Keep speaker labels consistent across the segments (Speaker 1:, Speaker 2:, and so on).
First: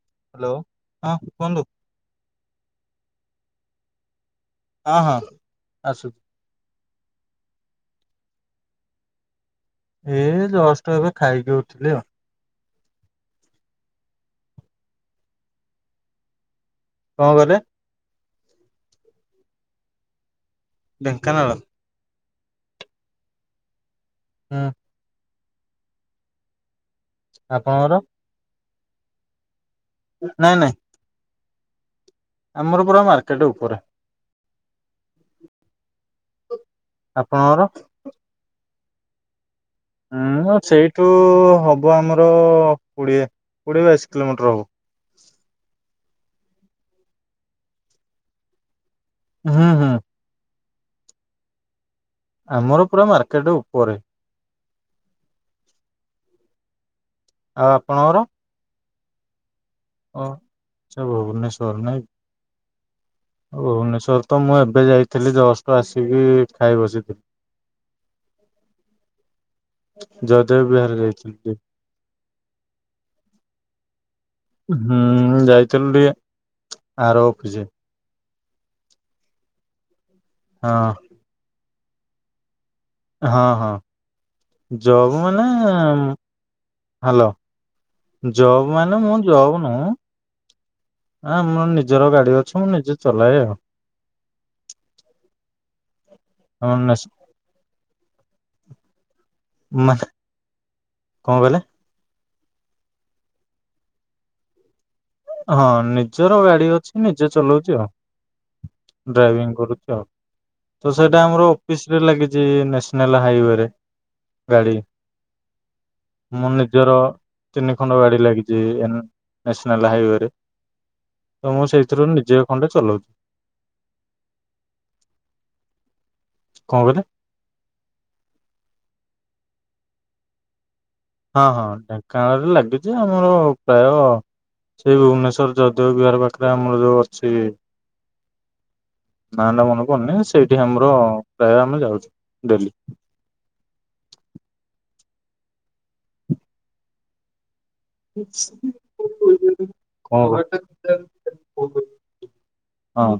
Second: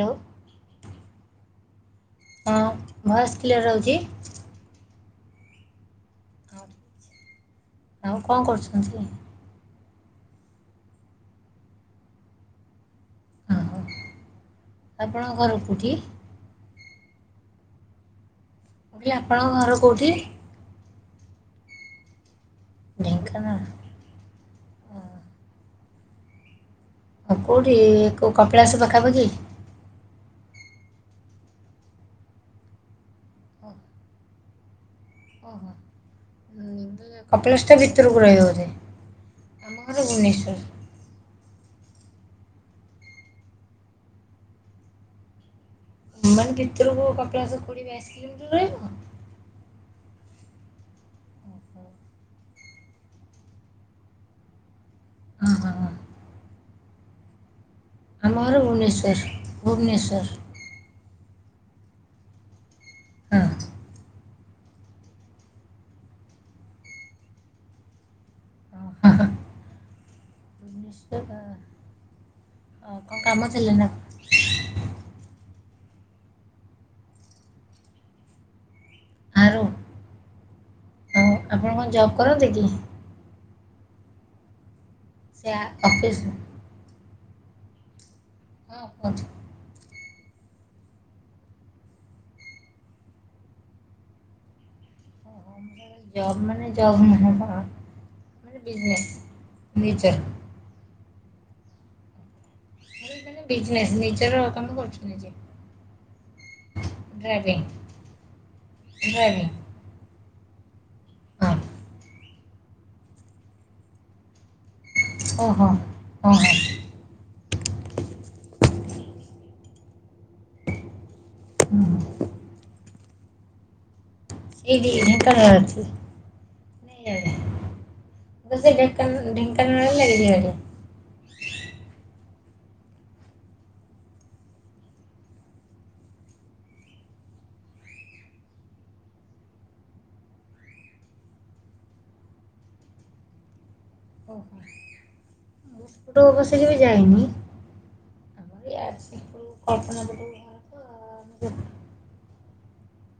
Speaker 1: ଲୋ
Speaker 2: hello ହଁ କୁହନ୍ତୁ।
Speaker 1: ହଁ ଭଏସ୍ କ୍ଳିଅର ରହୁଛି।
Speaker 2: ହଁ ହଁ ଆସୁଛି।
Speaker 1: ଆଉ କଣ କରୁଚନ୍ତି?
Speaker 2: ଏ ଜଷ୍ଟ ଏବେ ଖାଇକି ଉଠିଲି ଆଉ।
Speaker 1: ହଁ ହଁ ଆପଣ ଘର କେଉଁଠି?
Speaker 2: କଣ କହିଲେ?
Speaker 1: ଲି ଆପଣଙ୍କ ଘର କୋଉଠି?
Speaker 2: ଢେଙ୍କାନାଳ।
Speaker 1: ଢେଙ୍କାନାଳ।
Speaker 2: ହଁ।
Speaker 1: ହଉ କେଉଁଠି
Speaker 2: ଆପଣଙ୍କର
Speaker 1: ଏ କୋଉ କପିଳାସ ପାଖାପାଖି?
Speaker 2: ନାଇଁ ନାଇଁ। ଆମର ପୁରା ମାର୍କେଟ ଉପରେ।
Speaker 1: ଓହୋ। କପଳାସ୍
Speaker 2: ଆପଣଙ୍କର
Speaker 1: ଟା ଭିତରକୁ ରହିବ ବୋଧେ ଆମ ଘର ଭୁବନେଶ୍ୱର।
Speaker 2: ଏଠୁ ହବ ଆମର କୋଡ଼ିଏ କୋଡ଼ିଏ ବାଇଶି କିଲୋମିଟର ହବ।
Speaker 1: ମାନେ ଭିତରକୁ କପିଳାସ କୋଡିଏ ବାଇଶି କିଲୋମିଟର ରହିବ।
Speaker 2: ହଁ ହଁ। ଆମର ପୁରା ମାର୍କେଟ ଉପରେ।
Speaker 1: ହଁ ହଁ ହଁ।
Speaker 2: ଆଉ ଆପଣଙ୍କର।
Speaker 1: ଆମ ଘର ଭୁବନେଶ୍ୱର।
Speaker 2: ଓ ଆଛା ଭୁବନେଶ୍ଵର ନାଇଁ। ଭୁବନେଶ୍ଵର ତ ମୁଁ ଏବେ ଯାଇଥିଲି। ଜଷ୍ଟ ଆସିକି ଖାଇ ବସିଥିଲି।
Speaker 1: ଆ ହଁ।
Speaker 2: ଜୟଦେବ ବିହାର।
Speaker 1: [inaudible]
Speaker 2: ଯାଇଥିଲି ଟିକେ
Speaker 1: କଣ କାମ ଥିଲାନା?
Speaker 2: ହୁଁ ଯାଇଥିଲୁ ଟିକେ ଆର ଅଫିସ।
Speaker 1: ଆ ରୋ
Speaker 2: ହଁ।
Speaker 1: ଆପଣ କଣ ଜବ୍ କରନ୍ତି କି?
Speaker 2: ହଁ ହଁ ଜବ ମାନେ ହାଲୋ ଜବ ମାନେ ମୁଁ ଜବ ନୁହଁ ଆଁ ଆମର ନିଜର ଗାଡି ଅଛି। ମୁଁ ନିଜେ ଚଲାଏ ଆଉ।
Speaker 1: ଜବ୍
Speaker 2: ଆମ
Speaker 1: ମାନେ ଜବ୍
Speaker 2: ନେସ୍
Speaker 1: ନୁହଁ ବା ମାନେ ବିଜନେସ୍।
Speaker 2: ମାନେ କଣ କହିଲେ?
Speaker 1: ମାନେ ବିଜନେସ ନିଜର କାମ କରୁଛନ୍ତି ନିଜେ
Speaker 2: ହଁ ନିଜର ଗାଡି ଅଛି ନିଜେ ଚଲାଉଛି ଆଉ ଡ୍ରାଇଭିଂ କରୁଛି ଆଉ। ତ ସେଇଟା ଆମର ଅଫିସ ରେ ଲାଗିଛି ନେସନାଲ ହାଇୱେରେ ଗାଡି। ମୋ ନିଜର ତିନି ଖଣ୍ଡ ଗାଡି ଲାଗିଛି ଏନ୍ ନେସନାଲ ହାଇୱେ ରେ ତ ମୁଁ ସେଇଥିରୁ ନିଜେ ଖଣ୍ଡେ ଚଲାଉଛି।
Speaker 1: ଏଇଠି ଢେଙ୍କାନାଳ ରେ
Speaker 2: କଣ କହିଲେ?
Speaker 1: [inaudible] ତୁସେ ଢେଙ୍କା ଢେଙ୍କାନାଳରେ ଲାଗିଚି ବୋଧେ।
Speaker 2: ହଁ ହଁ ଢେଙ୍କାନାଳରୁ ଲାଗିଚି ଆମର ପ୍ରାୟ ସେଇ ଭୁବନେଶ୍ଵର ଜୟଦେବବିହାର ପାଖରେ ଆମର ଯୋଉ ଅଛି ନାଆଟା ମନେ ପଡ଼ୁନି ସେଇଠି ଆମର ପ୍ରାୟ ଆମେ ଯାଉଛୁ ଡେଲି।
Speaker 1: ଓହୋ। ତୋ ବସିକିରି ଯାଇନି। ଆମର ଏଇ ଆସିବୁ କଳ୍ପନା
Speaker 2: କଣ ହେଲା କୁହନ୍ତୁ
Speaker 1: ଛକ [unintelligible]
Speaker 2: ହଁ।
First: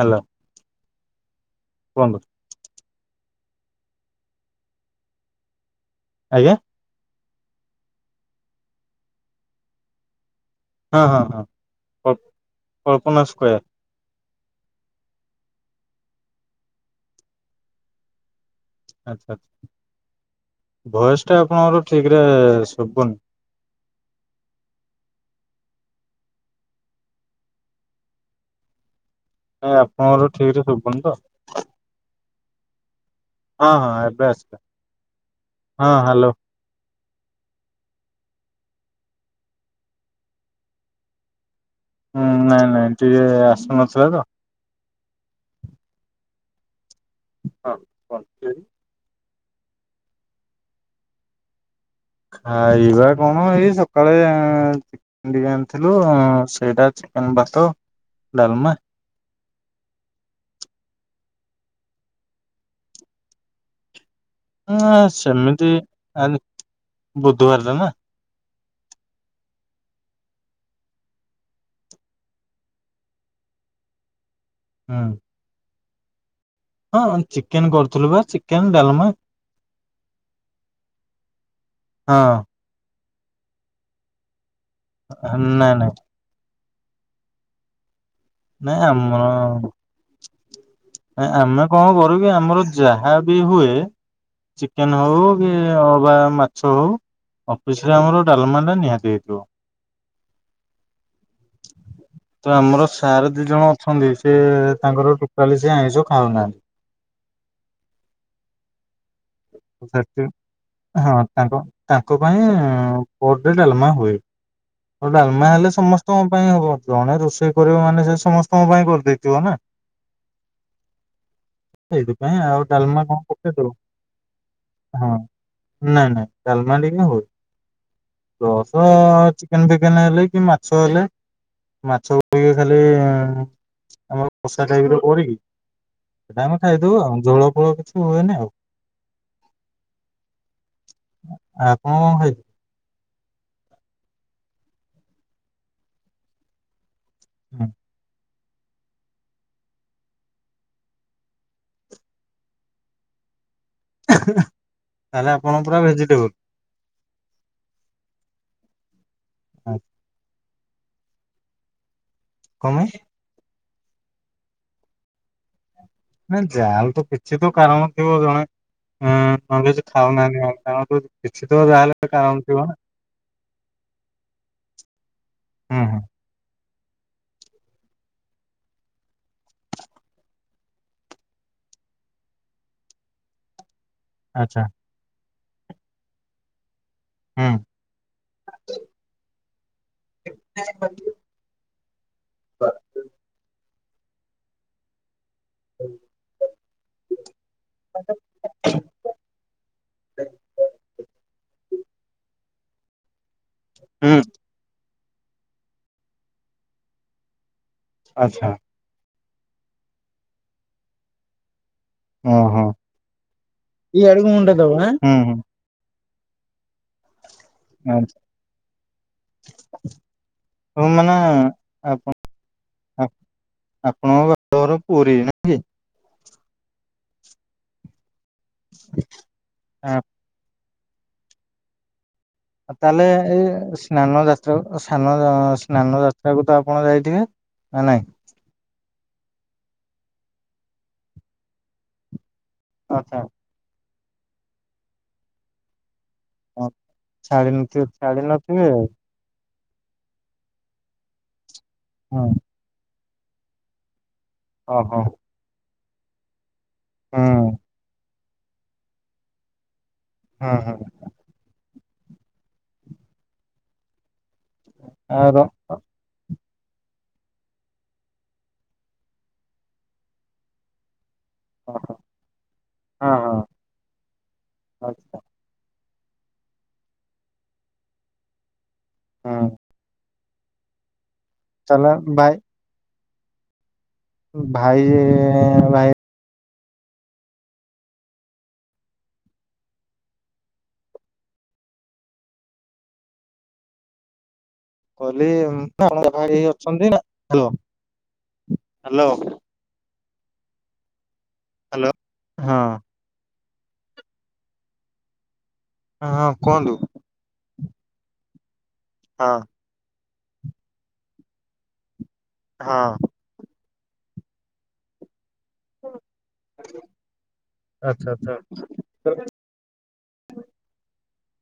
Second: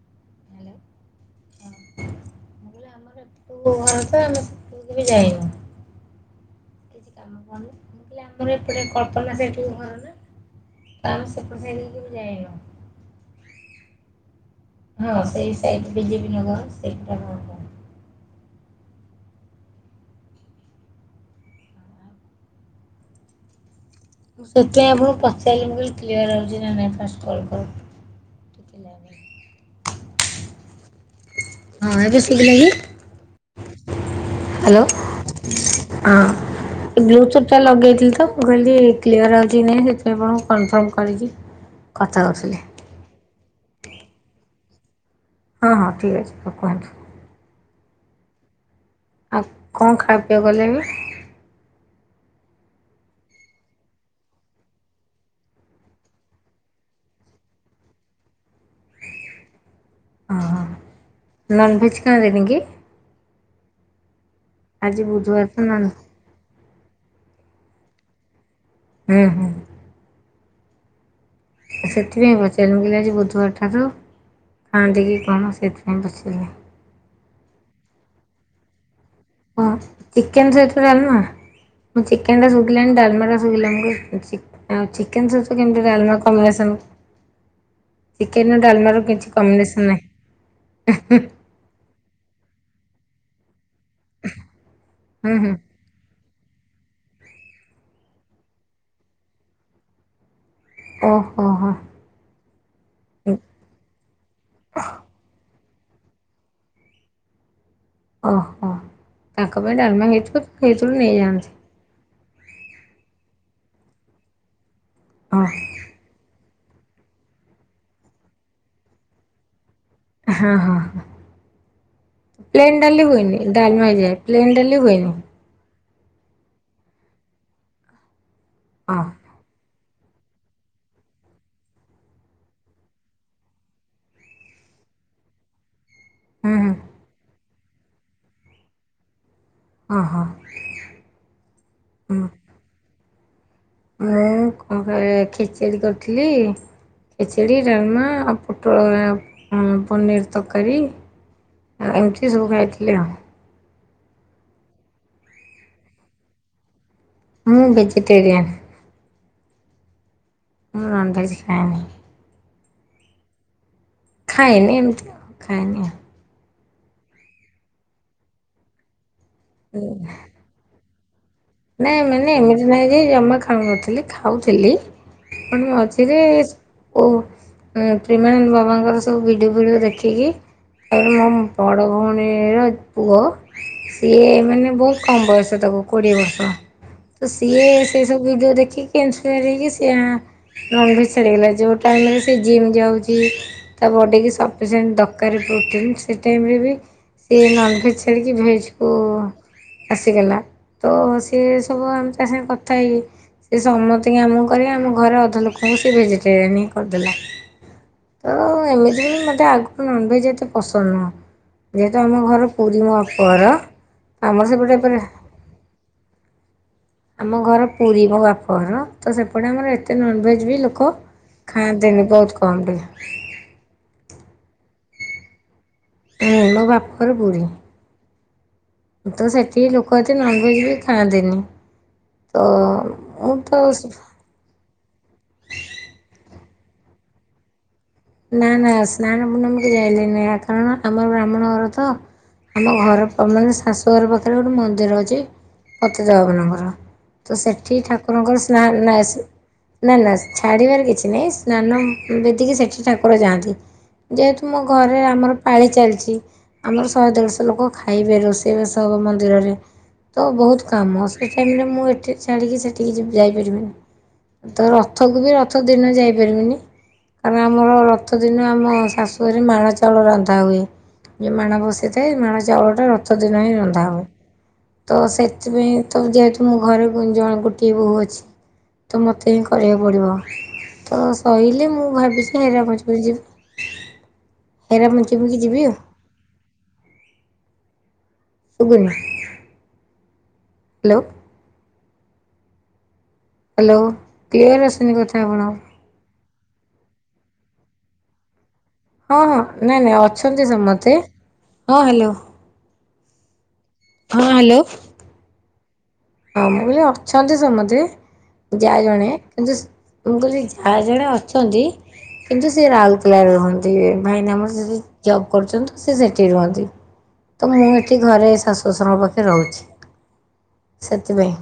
Speaker 2: ହାଲୋ।
Speaker 1: [inaudible]
Speaker 2: କୁହନ୍ତୁ?
Speaker 1: ମୁଁ କହିଲି ଆମର ଏପଟକୁ ଘରତ ଆମେ ସେପଟକୁ କେବେ ଯାଇନୁ।
Speaker 2: ଆଜ୍ଞା।
Speaker 1: କିଛି କାମ କରୁନି ମୁକହିଲି ଆମର ଏପଟେ କଳ୍ପନା ସେଇଠୁ ଘରନା
Speaker 2: ହଁ ହଁ ହଁ କଳ୍ପନା ସ୍କୟାର।
Speaker 1: ହଁ ସେଇ ସାଇଟି ବିଜେପି ନଗର ସେଇଟା ଘର।
Speaker 2: ଆଚ୍ଛା ଆଚ୍ଛା ଭଏସଟା ଆପଣଙ୍କର ଠିକିରେ ଶୁବୁନି।
Speaker 1: ମୁଁ ସେଥିପାଇଁ ଆପଣଙ୍କୁ ପଚାରିଲି ମୁକହିଲି କ୍ଲିୟର ରଉଚିନା ନାଇଁ ଫାଷ୍ଟ କଲ୍ କ [unintelligible]
Speaker 2: ନାଇଁ ଆପଣଙ୍କର ଠିକରେ ଶୁବୁନିତ।
Speaker 1: ହଁ ଏବେ ଶୁଭିଲାକି?
Speaker 2: ହଁ ହଁ ଏବେ ଆସିଲା
Speaker 1: ହାଲୋ
Speaker 2: ହଁ ହ୍ୟାଲୋ
Speaker 1: ହଁ। ବ୍ଲୁ ଥଟା ଲଗେଇଥିଲିତ ମୁଁ କହିଲି କ୍ଲିୟର ଆଉଚିକି ନାଇଁ ସେଥିପାଇଁ ଆପଣଙ୍କୁ କନଫର୍ମ କରିକି
Speaker 2: ହୁଁ ନାଇଁ ନାଇଁ ଟିକେ ଆସୁନଥିଲାତ
Speaker 1: ହଁ ହଁ ଠିକ୍ ଅଛି ତ କୁହନ୍ତୁ।
Speaker 2: ହଁ ହଁ [unintelligible]
Speaker 1: ଆଉ କଣ ଖାପିଆ କଲେଣି?
Speaker 2: ଆଇବା କଣ ଏଇ ସକାଳେ ଡି ଆଣିଥିଲୁ ସେଇଟା ଚିକେନ୍ ଭାତ ଡ଼ାଲମା
Speaker 1: ଅହଁ ନନଭେଜ୍ ଖାଆନ୍ତିନିକି?
Speaker 2: ହଁ
Speaker 1: ଆଜି ବୁଧବାର ତ
Speaker 2: ସେମିତି
Speaker 1: ନନ୍
Speaker 2: ଆଜି ବୁଧୁବାରଟେନା।
Speaker 1: ହୁଁ ହୁଁ। ଆଁ ସେଥିପାଇଁ ପଚାରିଲି ମୁକଇଁଲି ଆଜି ବୁଧୁବାରଟାତ
Speaker 2: ହୁଁ
Speaker 1: ଖାଆନ୍ତିକି କଣ ସେଥିପାଇଁ ପଚାରିଲି।
Speaker 2: ହଁ ଚିକେନ୍ କରୁଥିଲୁବା ଚିକେନ୍ ଡ଼ାଲମା।
Speaker 1: ହଁ ଚିକେନ୍ ସହିତ ଡ଼ାଲମା ମୁଁ
Speaker 2: ହଁ
Speaker 1: ଚିକେନଟା ସ [unintelligible] ଡ଼ାଲମାଟା ଶୁଖିଲା ମୁକଇଁନି ଚି ଆଁ ଚିକେନ୍ ସସ୍
Speaker 2: ନାଇଁ
Speaker 1: କେମିତି
Speaker 2: ନାଇଁ
Speaker 1: ଡ଼ାଲମା କମ୍ବାନେସନ୍ ଚିକେନର
Speaker 2: ନାଇଁ
Speaker 1: ଡାଲମାର କିଛି କମ୍ବିନେସନ୍ ନାହିଁ।
Speaker 2: ଆଁ ଆମେ କଣ କରୁକି ଆମର ଯାହାବି ହୁଏ ଚିକେନେ
Speaker 1: ହୁଁ ହୁଁ
Speaker 2: ହଉକି ଅବା ମାଛ ହଉ ଅଫିସରେ ଆମର ଡ଼ାଲମାଟା ନିହାତି ହେଇଥିବ।
Speaker 1: ଓହୋ ହୋ।
Speaker 2: ତ ଆମର ସାର୍ ଦିଜଣ ଅଛନ୍ତି ସେତାଙ୍କର ଟୋଟାଲି ସିଏ ଆଇଁଷ ଖାଉନାହାନ୍ତି।
Speaker 1: ଓହୋ ତାଙ୍କ ପାଇଁ ଡ଼ାଲମା
Speaker 2: ସେଥି
Speaker 1: ହେଇଥିବ ସେଇଥିରୁ
Speaker 2: ହଁ
Speaker 1: ନେଇଯାଆନ୍ତି।
Speaker 2: ତାଙ୍କ ତାଙ୍କ ପାଇଁ-ଇ-ଇ-ଇ ପର ଡେ ଡାଲମା ହୁଏ। ଆଉ ଡାଲମା ହେଲେ
Speaker 1: ହଁ
Speaker 2: ସମସ୍ତଙ୍କ ପାଇଁ ହବ ଜଣେ ରୋଷେଇ କରିବ ମାନେ ସେ ସମସ୍ତଙ୍କ ପାଇଁ କରିଦେଇଥିବ ନା।
Speaker 1: ହଁ ହଁ ହଁ।
Speaker 2: ସେଇଥିପାଇଁ ଆଉ
Speaker 1: ପ୍ଲେନ୍
Speaker 2: ଡାଲମା
Speaker 1: ଡାଲି
Speaker 2: କଣ
Speaker 1: ହୁଏନି।
Speaker 2: ପକେଇଦବୁ
Speaker 1: ଡାଲମା ହେଇ ଯାଏ, ପ୍ଲେନ୍ ଡାଲି
Speaker 2: ହଁ
Speaker 1: ହୁଏନି।
Speaker 2: ନାଇଁ ନାଇଁ ତାଲମା ଟିକେ ହୁଏ।
Speaker 1: ହଁ।
Speaker 2: [unintelligible] ଚିକେନ ହେଲେ କି ମାଛ ହେଲେ ମାଛ ଗୁଡିକ ଖାଲି-ଇ-ଇ-ଇ ଆମର କଷା ଟାଇପ ର ଓଡେଇକି ସେଟା
Speaker 1: ହୁଁ
Speaker 2: ଆମେ
Speaker 1: ହୁଁ
Speaker 2: ଖାଇଦବୁ ଆଉ ଝୋଳ ଫୋଳ କିଛି ହୁଏନି ଆଉ।
Speaker 1: ଓ ହୋ।
Speaker 2: ଆପଣ କଣ ଖାଇଲେ?
Speaker 1: ମୁଁ କଣ କ ଖେଚେଡ଼ି କରିଥିଲି ଖେଚେଡ଼ି,
Speaker 2: ହୁଁ,
Speaker 1: ଡାଲମା ଆଉ ପୋଟଳ ଅ ଉମ୍ ପନିର୍ ତରକାରୀ, ଏମିତି ସବୁ ଖାଇଥିଲି ଆଉ।
Speaker 2: ତାହେଲେ ଆପଣଙ୍କ ପୁରା ଭେଜିଟେବୁଲ୍।
Speaker 1: ମୁଁ ଭେଜଜିଟେରିୟନ୍।
Speaker 2: ଆ
Speaker 1: ମୁଁ ନନ୍ ଭେଜ୍ ଖାଏନି।
Speaker 2: କଣ ପାଇଁ?
Speaker 1: ଖାଏନି ଏମିତି ଖାଏନି ଆଉ।
Speaker 2: ନା ଯାହାହେଲେ ତ କିଛି ତ କାରଣ ଥିବ ଜଣେ ଏଁ-ଏ ନନଭେଜ ଖାଉନାହାନ୍ତି ମାନେ କାରଣ କିଛି ତ
Speaker 1: ନାଇଁ
Speaker 2: ଯାହାହେଲେ
Speaker 1: ମାନେ
Speaker 2: ଥିବ
Speaker 1: ଏମିତି
Speaker 2: ନା
Speaker 1: ନାହିଁ ଯେ ଜମା ଖାଉ ନଥିଲି ଖାଉଥିଲି। [unintelligible]
Speaker 2: ହୁଁ ହୁଁ
Speaker 1: ଅଛି ଯେ ଓ ଅ ପ୍ରେମାନନ୍ଦ ବାବାଙ୍କର ସବୁ ଭିଡ଼ିଓ ଫିଡ଼ିଓ ଦେଖିକି ତାପରେ ମୋ-ମ୍ ବଡ଼ ଭଉଣୀ-ଇ-ଇ-ର ପୁଅ ସିଏ-ଏ
Speaker 2: ଆଚ୍ଛା
Speaker 1: ମାନେ ବହୁତ କମ୍ ବୟସ ତାକୁ କୋଡ଼ିଏ ବର୍ଷ। ତ
Speaker 2: ହୁଁ
Speaker 1: ସିଏ ସେ ସବୁ ଭିଡିଓ ଦେଖିକି ଇନ୍ସପିଅର୍ ହେଇକି ସିଏ-ଏ-ଏ ନନଭେଜ ଛାଡି ଦେଲା ଯୋଉ ଟାଇମ୍ ରେ ସେ ଜିମ୍ ଯାଉଛି ତା ବଡିକି ସ ସଫିସେଣ୍ଟ ଦରକାରେ ପ୍ରୋଟିନ୍ ସେ ଟାଇମ୍ ରେ ବି ସିଏ ନନଭେଜ ଛାଡ଼ିକି ଭେଜ କୁ ଆସିଗଲା ତ-ଅ-ଅ ସେ ସେ ସବୁ ଆମେ ତା ସାଙ୍ଗେ କଥା ହେଇକି ସେ
Speaker 2: ହୁଁ
Speaker 1: ସମସ୍ତିଙ୍କି ଆମକୁ କରିକି ଆମ ଘରେ ଅଧ ଲୋକଙ୍କୁ ସେ ଭେଜିଟେରିଆନ୍ ହିଁ କରିଦେଲା। ତ
Speaker 2: ଆଚ୍ଛା
Speaker 1: ଏମିତି ବି ମୋତେ ଆଗରୁ ନନଭେଜ୍ ଏତେ ପସନ୍ଦ ନୁହଁ। ଯେହେତୁ ଆମ ଘର
Speaker 2: ଓହୋ
Speaker 1: ପୁରୀ ମୋ ବାପଘର
Speaker 2: ଇଆଡକୁ ମୁଣ୍ଡ
Speaker 1: ଆମର
Speaker 2: ଦବ
Speaker 1: ସେପଟେ ପୁରା
Speaker 2: ଆଁ ହୁଁ
Speaker 1: ଆମ ଘର ପୁରୀ
Speaker 2: ହୁଁ
Speaker 1: ମୋ ବାପଘର ତ ସେପଟେ ଆମର ଏତେ ନନଭେଜ୍ ବି
Speaker 2: ହଁ
Speaker 1: ଲୋକ
Speaker 2: ମାନେ
Speaker 1: ଖାଆନ୍ତିନି
Speaker 2: ଆପଣ
Speaker 1: ବହୁତ କମ୍ ବି।
Speaker 2: ଆପଣଙ୍କ ବାପଘର ପୁରୀ ନା?
Speaker 1: ହୁଁ ମୋ ବାପଘର ପୁରୀ। ତ ସେଠି ଲୋକ ଏତେ ନନଭେଜ ବି ଖାଆନ୍ତିନି। ତ
Speaker 2: ଆଉ ତାହେଲେ
Speaker 1: ମୁଁ
Speaker 2: ଏ
Speaker 1: ତ
Speaker 2: ସ୍ନାନ ଯା ତ ସ୍ନାନ-ଅ-ଅ ସ୍ନାନ ଯାତ୍ରାକୁ ତ ଆପଣ ଯାଇଥିବେ ନା ନାଇଁ?
Speaker 1: ନା ନା ସ୍ନାନ ପୂର୍ଣ୍ଣମିକୁ ଯାଇନି ନା କାରଣ ଆମର ବ୍ରାହ୍ମଣ ଘର ତ। ଆମ ଘର
Speaker 2: ଆଚ୍ଛା
Speaker 1: ପ ମାନେ ଶାଶୁ ଘର ପାଖରେ ଗୋଟେ ମନ୍ଦିର ଅଛି ପତିତ ପାବନଙ୍କର ତ
Speaker 2: ଛାଡି
Speaker 1: ସେଠି
Speaker 2: ନଥିବେ ଛାଡି
Speaker 1: ଠାକୁରଙ୍କର
Speaker 2: ନଥିବେ
Speaker 1: ସ୍ନାନ ନାଇ ସେ ନା ନା ଛାଡିବାର କିଛି ନାହିଁ ସ୍ନାନ
Speaker 2: ହୁଁ
Speaker 1: ବେଦୀକି ସେଠି ଠାକୁର ଯାଆନ୍ତି ଯେହେତୁ ମୋ ଘରେ
Speaker 2: ଓହୋ
Speaker 1: ଆମର ପାଳି ଚାଲିଛି ଆମର ଶହେ ଦେଢଶହ
Speaker 2: ହୁଁ।
Speaker 1: ଲୋକ ଖାଇବେ ରୋଷେଇ ରୋଷେଇବାସ ମନ୍ଦିରରେ ତ
Speaker 2: ହଁ
Speaker 1: ବହୁତ
Speaker 2: ହଁ
Speaker 1: କାମ ସେ ଟାଇମ ରେ ମୁଁ ଏଠି ଛାଡ଼ିକି ସେଠିକି ଯାଇପାରିବିନି ତ ରଥକୁ ବି
Speaker 2: ଆର
Speaker 1: ରଥ ଦିନ ଯାଇପାରିବିନି। କାରଣ ଆମର ରଥ ଦିନ ଆମ ଶାଶୁଘରେ ମାଳା ଚାଉଳ ରନ୍ଧା ହୁଏ। ଯିଏ ମାଣ
Speaker 2: ଓହୋ
Speaker 1: ବସେଇଥାଏ ମାଣ ଚାଉଳ ଟା ରଥ
Speaker 2: ହଁ ହଁ
Speaker 1: ଦିନ ହିଁ ରନ୍ଧା ହବ ତ
Speaker 2: ଆଚ୍ଛା
Speaker 1: ସେଥିପାଇଁ ତ ଯେହେତୁ ମୁଁ ଘରେ ଜଣେ ଗୋଟିଏ ବୋହୂ ଅଛି ତ ମୋତେ ହିଁ
Speaker 2: ହୁଁ
Speaker 1: କରିବାକୁ ପଡ଼ିବ। ତ ଶଇଲେ ମୁଁ
Speaker 2: ତାହେଲେ ଭାଇ
Speaker 1: ଭାବିଚି ହେରାପଞ୍ଚମୀ କି ଯିବି।
Speaker 2: ଭାଇ
Speaker 1: ହେରାପଞ୍ଚମୀ କି ଯିବି ଆଉ।
Speaker 2: ଭାଇ
Speaker 1: [inaudible] ହାଲୋ। ହାଲୋ କ୍ଲିୟର ଆସୁନି କଥା
Speaker 2: କହିଲି
Speaker 1: ଆପଣଙ୍କ
Speaker 2: ଆପଣଙ୍କ ଭାଇ ଅଛନ୍ତି ନା ହାଲୋ।
Speaker 1: ହଁ ହଁ ନାଇଁ ନାଇଁ ଅଛନ୍ତି ସମସ୍ତେ, ହଁ
Speaker 2: ହ୍ୟାଲୋ
Speaker 1: ହାଲୋ।
Speaker 2: ହଁ।
Speaker 1: ହଁ ହାଲୋ। ହଁ ମୁଁ କହିଲି ଅଛନ୍ତି ସମସ୍ତେ ଯା ଜଣେ
Speaker 2: ହଁ
Speaker 1: କିନ୍ତୁ ମୁଁ କହିଲି ଯା ଜଣେ ଅଛନ୍ତି କିନ୍ତୁ ସେ
Speaker 2: ହଁ
Speaker 1: ରାଉଲକେଲାରେ ରୁହନ୍ତି ଭାଇନା ଆମର ଜବ୍ କରୁଚନ୍ତି ତ ସେ ସେଠି ରୁହନ୍ତି ତ ମୁଁ ଏଠି
Speaker 2: ଆଚ୍ଛା ଆଚ୍ଛା।
Speaker 1: ଘରେ ଶାଶୁ ଶ୍ୱଶୁରଙ୍କ ପାଖରେ ରହୁଚି। ସେଥିପାଇଁ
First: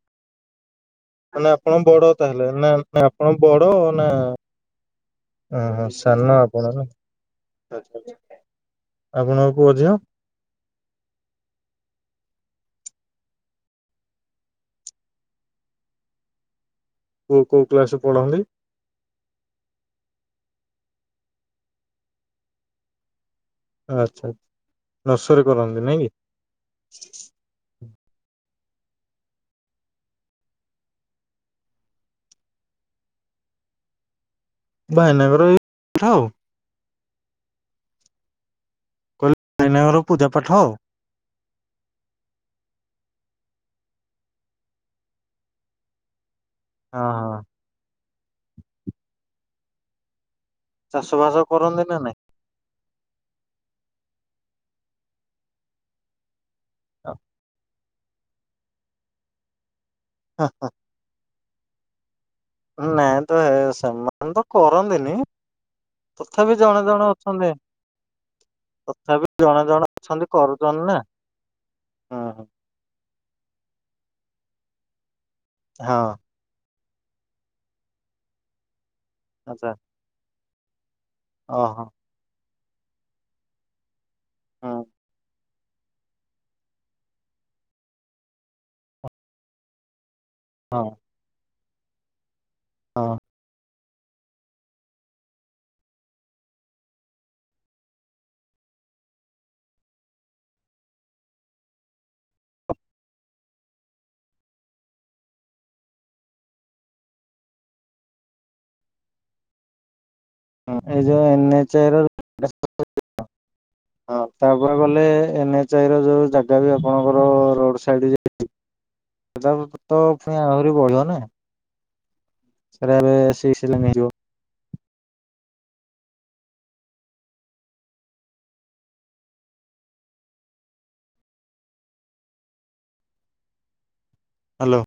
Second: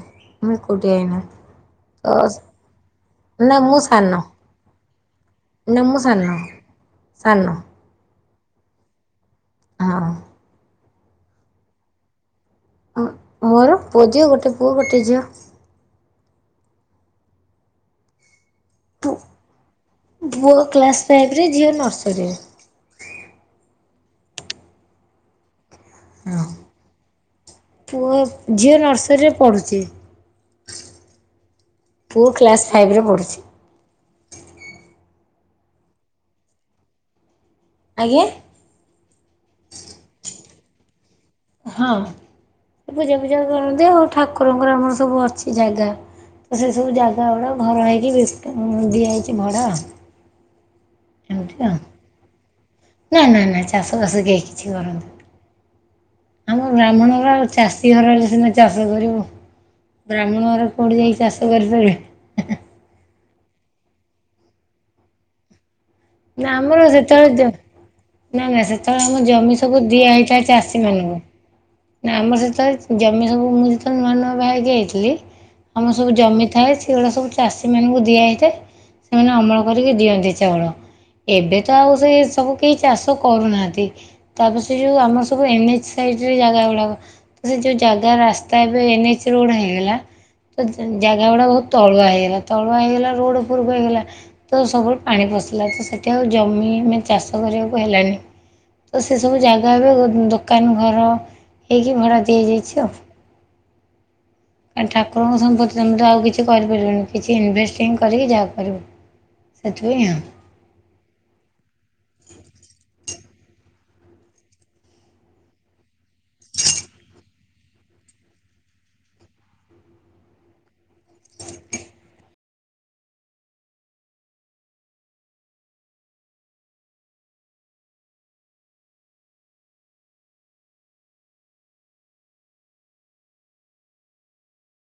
Speaker 1: ମୁଁ ଏକୁଟିଆ ଏଇନା।
Speaker 2: ମାନେ ଆପଣ
Speaker 1: ତ
Speaker 2: ବଡ ତାହେଲେ ନା ନା ଆପଣ
Speaker 1: ନା
Speaker 2: ବଡ
Speaker 1: ମୁଁ ସାନ
Speaker 2: ନା ଅଁ
Speaker 1: ନା
Speaker 2: ହଁ
Speaker 1: ମୁଁ
Speaker 2: ସାନ ଆପଣ ନା?
Speaker 1: ସାନ
Speaker 2: ଆଛା ଆଛା ଆପଣଙ୍କ ପୁଅ ଝିଅ?
Speaker 1: ହଁ। ଅ ମୋର ପୁଅ ଝିଅ ଗୋଟେ ପୁଅ ଗୋଟେ ଝିଅ।
Speaker 2: କୋଉ କୋଉ କ୍ଲାସ ରେ ପଢ଼ନ୍ତି?
Speaker 1: ପୁ ପୁଅ କ୍ଲାସ୍ ଫାଇଭ୍ ରେ ଝିଅ ନର୍ସରୀରେ।
Speaker 2: ଆଚ୍ଛା ନର୍ସରି କରନ୍ତି ନାଇଁ କି?
Speaker 1: ହଁ ପୁଅ ଝିଅ ନର୍ସରୀରେ ପଢୁଚି। ପୁଅ କ୍ଲାସ୍ ଫାଇଭ୍ ରେ ପଢୁଚି।
Speaker 2: ଭାଇନାଙ୍କର ଏଇ ପାଠ ଆଉ।
Speaker 1: ଆଜ୍ଞା?
Speaker 2: କହିଲି ଭାଇନାଙ୍କର ପୂଜା ପାଠ ଆଉ?
Speaker 1: ହଁ ସେ ପୂଜା ଫୁଜା କରନ୍ତି ଆଉ। ଠାକୁରଙ୍କର ଆମର ସବୁ ଅଛି ଜାଗା ତ ସେ ସବୁ
Speaker 2: ହଁ
Speaker 1: ଜାଗା
Speaker 2: ହଁ
Speaker 1: ଗୁଡ଼ା ଘର ହେଇକି ଦିଆ ହେଇଚି ଭଡ଼ା ଆଉ।
Speaker 2: ଚାଷ ବାସ
Speaker 1: ଏମିତି
Speaker 2: କରନ୍ତି ନା ନାଇଁ?
Speaker 1: ନା ନା ନା ଚାଷବାସ କେହି କିଛି କରନ୍ତି ନି। ଆମ ବ୍ରାହ୍ମଣର ଆଉ ଚାଷୀ ଘର ହେଲେ ସିନା ଚାଷ କରିବୁ ବ୍ରାହ୍ମଣ ଘରେ କୋଉଠି ଯାଇ ଚାଷ କରି ପାରିବୁ।
Speaker 2: ନାଇଁ ତ ହେ ସେମାନେ ତ କରନ୍ତିନି। ତଥାପି
Speaker 1: ନା
Speaker 2: ଜଣେ
Speaker 1: ଆମର
Speaker 2: ଜଣେ
Speaker 1: ଯେତେବେଳେ ଦିଅ
Speaker 2: ଅଛନ୍ତି।
Speaker 1: ନା ନା ସେତେବେଳେ ଆମ
Speaker 2: ତଥାପି
Speaker 1: ଜମି
Speaker 2: ଜଣେ
Speaker 1: ସବୁ
Speaker 2: ଜଣେ
Speaker 1: ଦିଆ
Speaker 2: ଅଛନ୍ତି
Speaker 1: ହେଇଥାଏ ଚାଷୀ
Speaker 2: କରୁଛନ୍ତି ନା
Speaker 1: ମାନଙ୍କୁ ନା
Speaker 2: ହୁଁ
Speaker 1: ଆମର
Speaker 2: ହୁଁ
Speaker 1: ସେତେବେଳେ ଜମି ସବୁ ମୁଁ ଯେତେ ବେଳେ ନୂଆ ନୂଆ ବାହା ହେଇକି ଆଇଥିଲି ଆମର ସବୁ
Speaker 2: ହଁ
Speaker 1: ଜମି ଥାଏ ସେଇଗୁଳା ସବୁ ଚାଷୀମାନଙ୍କୁ ଦିଆ ହେଇଥାଏ। ସେମାନେ ଅମଳ
Speaker 2: ଆଚ୍ଛା
Speaker 1: କରିକି ଦିଅନ୍ତି ଚାଉଳ। ଏବେ ତ
Speaker 2: ଓହୋ।
Speaker 1: ଆଉ ସେ ସବୁ କେହି ଚାଷ କରୁନାହାନ୍ତି। ତାପରେ
Speaker 2: ହଁ
Speaker 1: ସେ ଯୋଉ ଆମ ସ ବୁ ଏନ ଏଚ ସାଇଡ୍ ରେ ଜାଗା ଗୁଡ଼ାକ ତ ସେ ଯେଉଁ ଜାଗା ରାସ୍ତା ଏବେ ଏନ୍ ଏଚ୍ ରୋଡ଼୍ ହେଇଗଲା ତ
Speaker 2: ହଁ
Speaker 1: ଜାଗା ଗୁଡ଼ା ବହୁତ ତଳୁଆ ହେଇଗଲା ତଳୁଆ ହେଇଗଲା
Speaker 2: ହଁ
Speaker 1: ରୋଡ଼ ଉପରକୁ ହେଇଗଲା। ତ ସବୁଳେ ପାଣି ପଶିଲା ତ ସେଠି ଆଉ ଜମି ମାନେ ଚାଷ କରିବାକୁ ହେଲାନି। ତ ସେସବୁ ଜାଗା ଏବେ ଦୋକାନ ଘର ହେଇକି ଭଡ଼ା ଦିଆଯାଇଛି ଆଉ। ଠାକୁରଙ୍କ ସମ୍ପତ୍ତି ତମେ ତ ଆଉ କିଛି କରିପାରିବନି କିଛି ଇନଭେଷ୍ଟିଂ କରିକି ଯାହା କରିବୁ। ସେଥିପାଇଁ ଆଉ।
Speaker 2: ଏ ଯୋଉ ଏନ୍ ଏଚ୍ ରୋଡ଼ [unintelligible] ହଁ ତାପରେ ଗଲେ ଏନ୍ ଏଚ ଆଇ ର ଯୋଉ ଜାଗା ବି ଆପଣଙ୍କର ରୋଡ଼ ସାଇଡ୍ ଯେ [unintelligible] [unintelligible] ପୁଣି ଆହୁରି ବଢ଼ିବ ନା। [unintelligible] ହାଲୋ।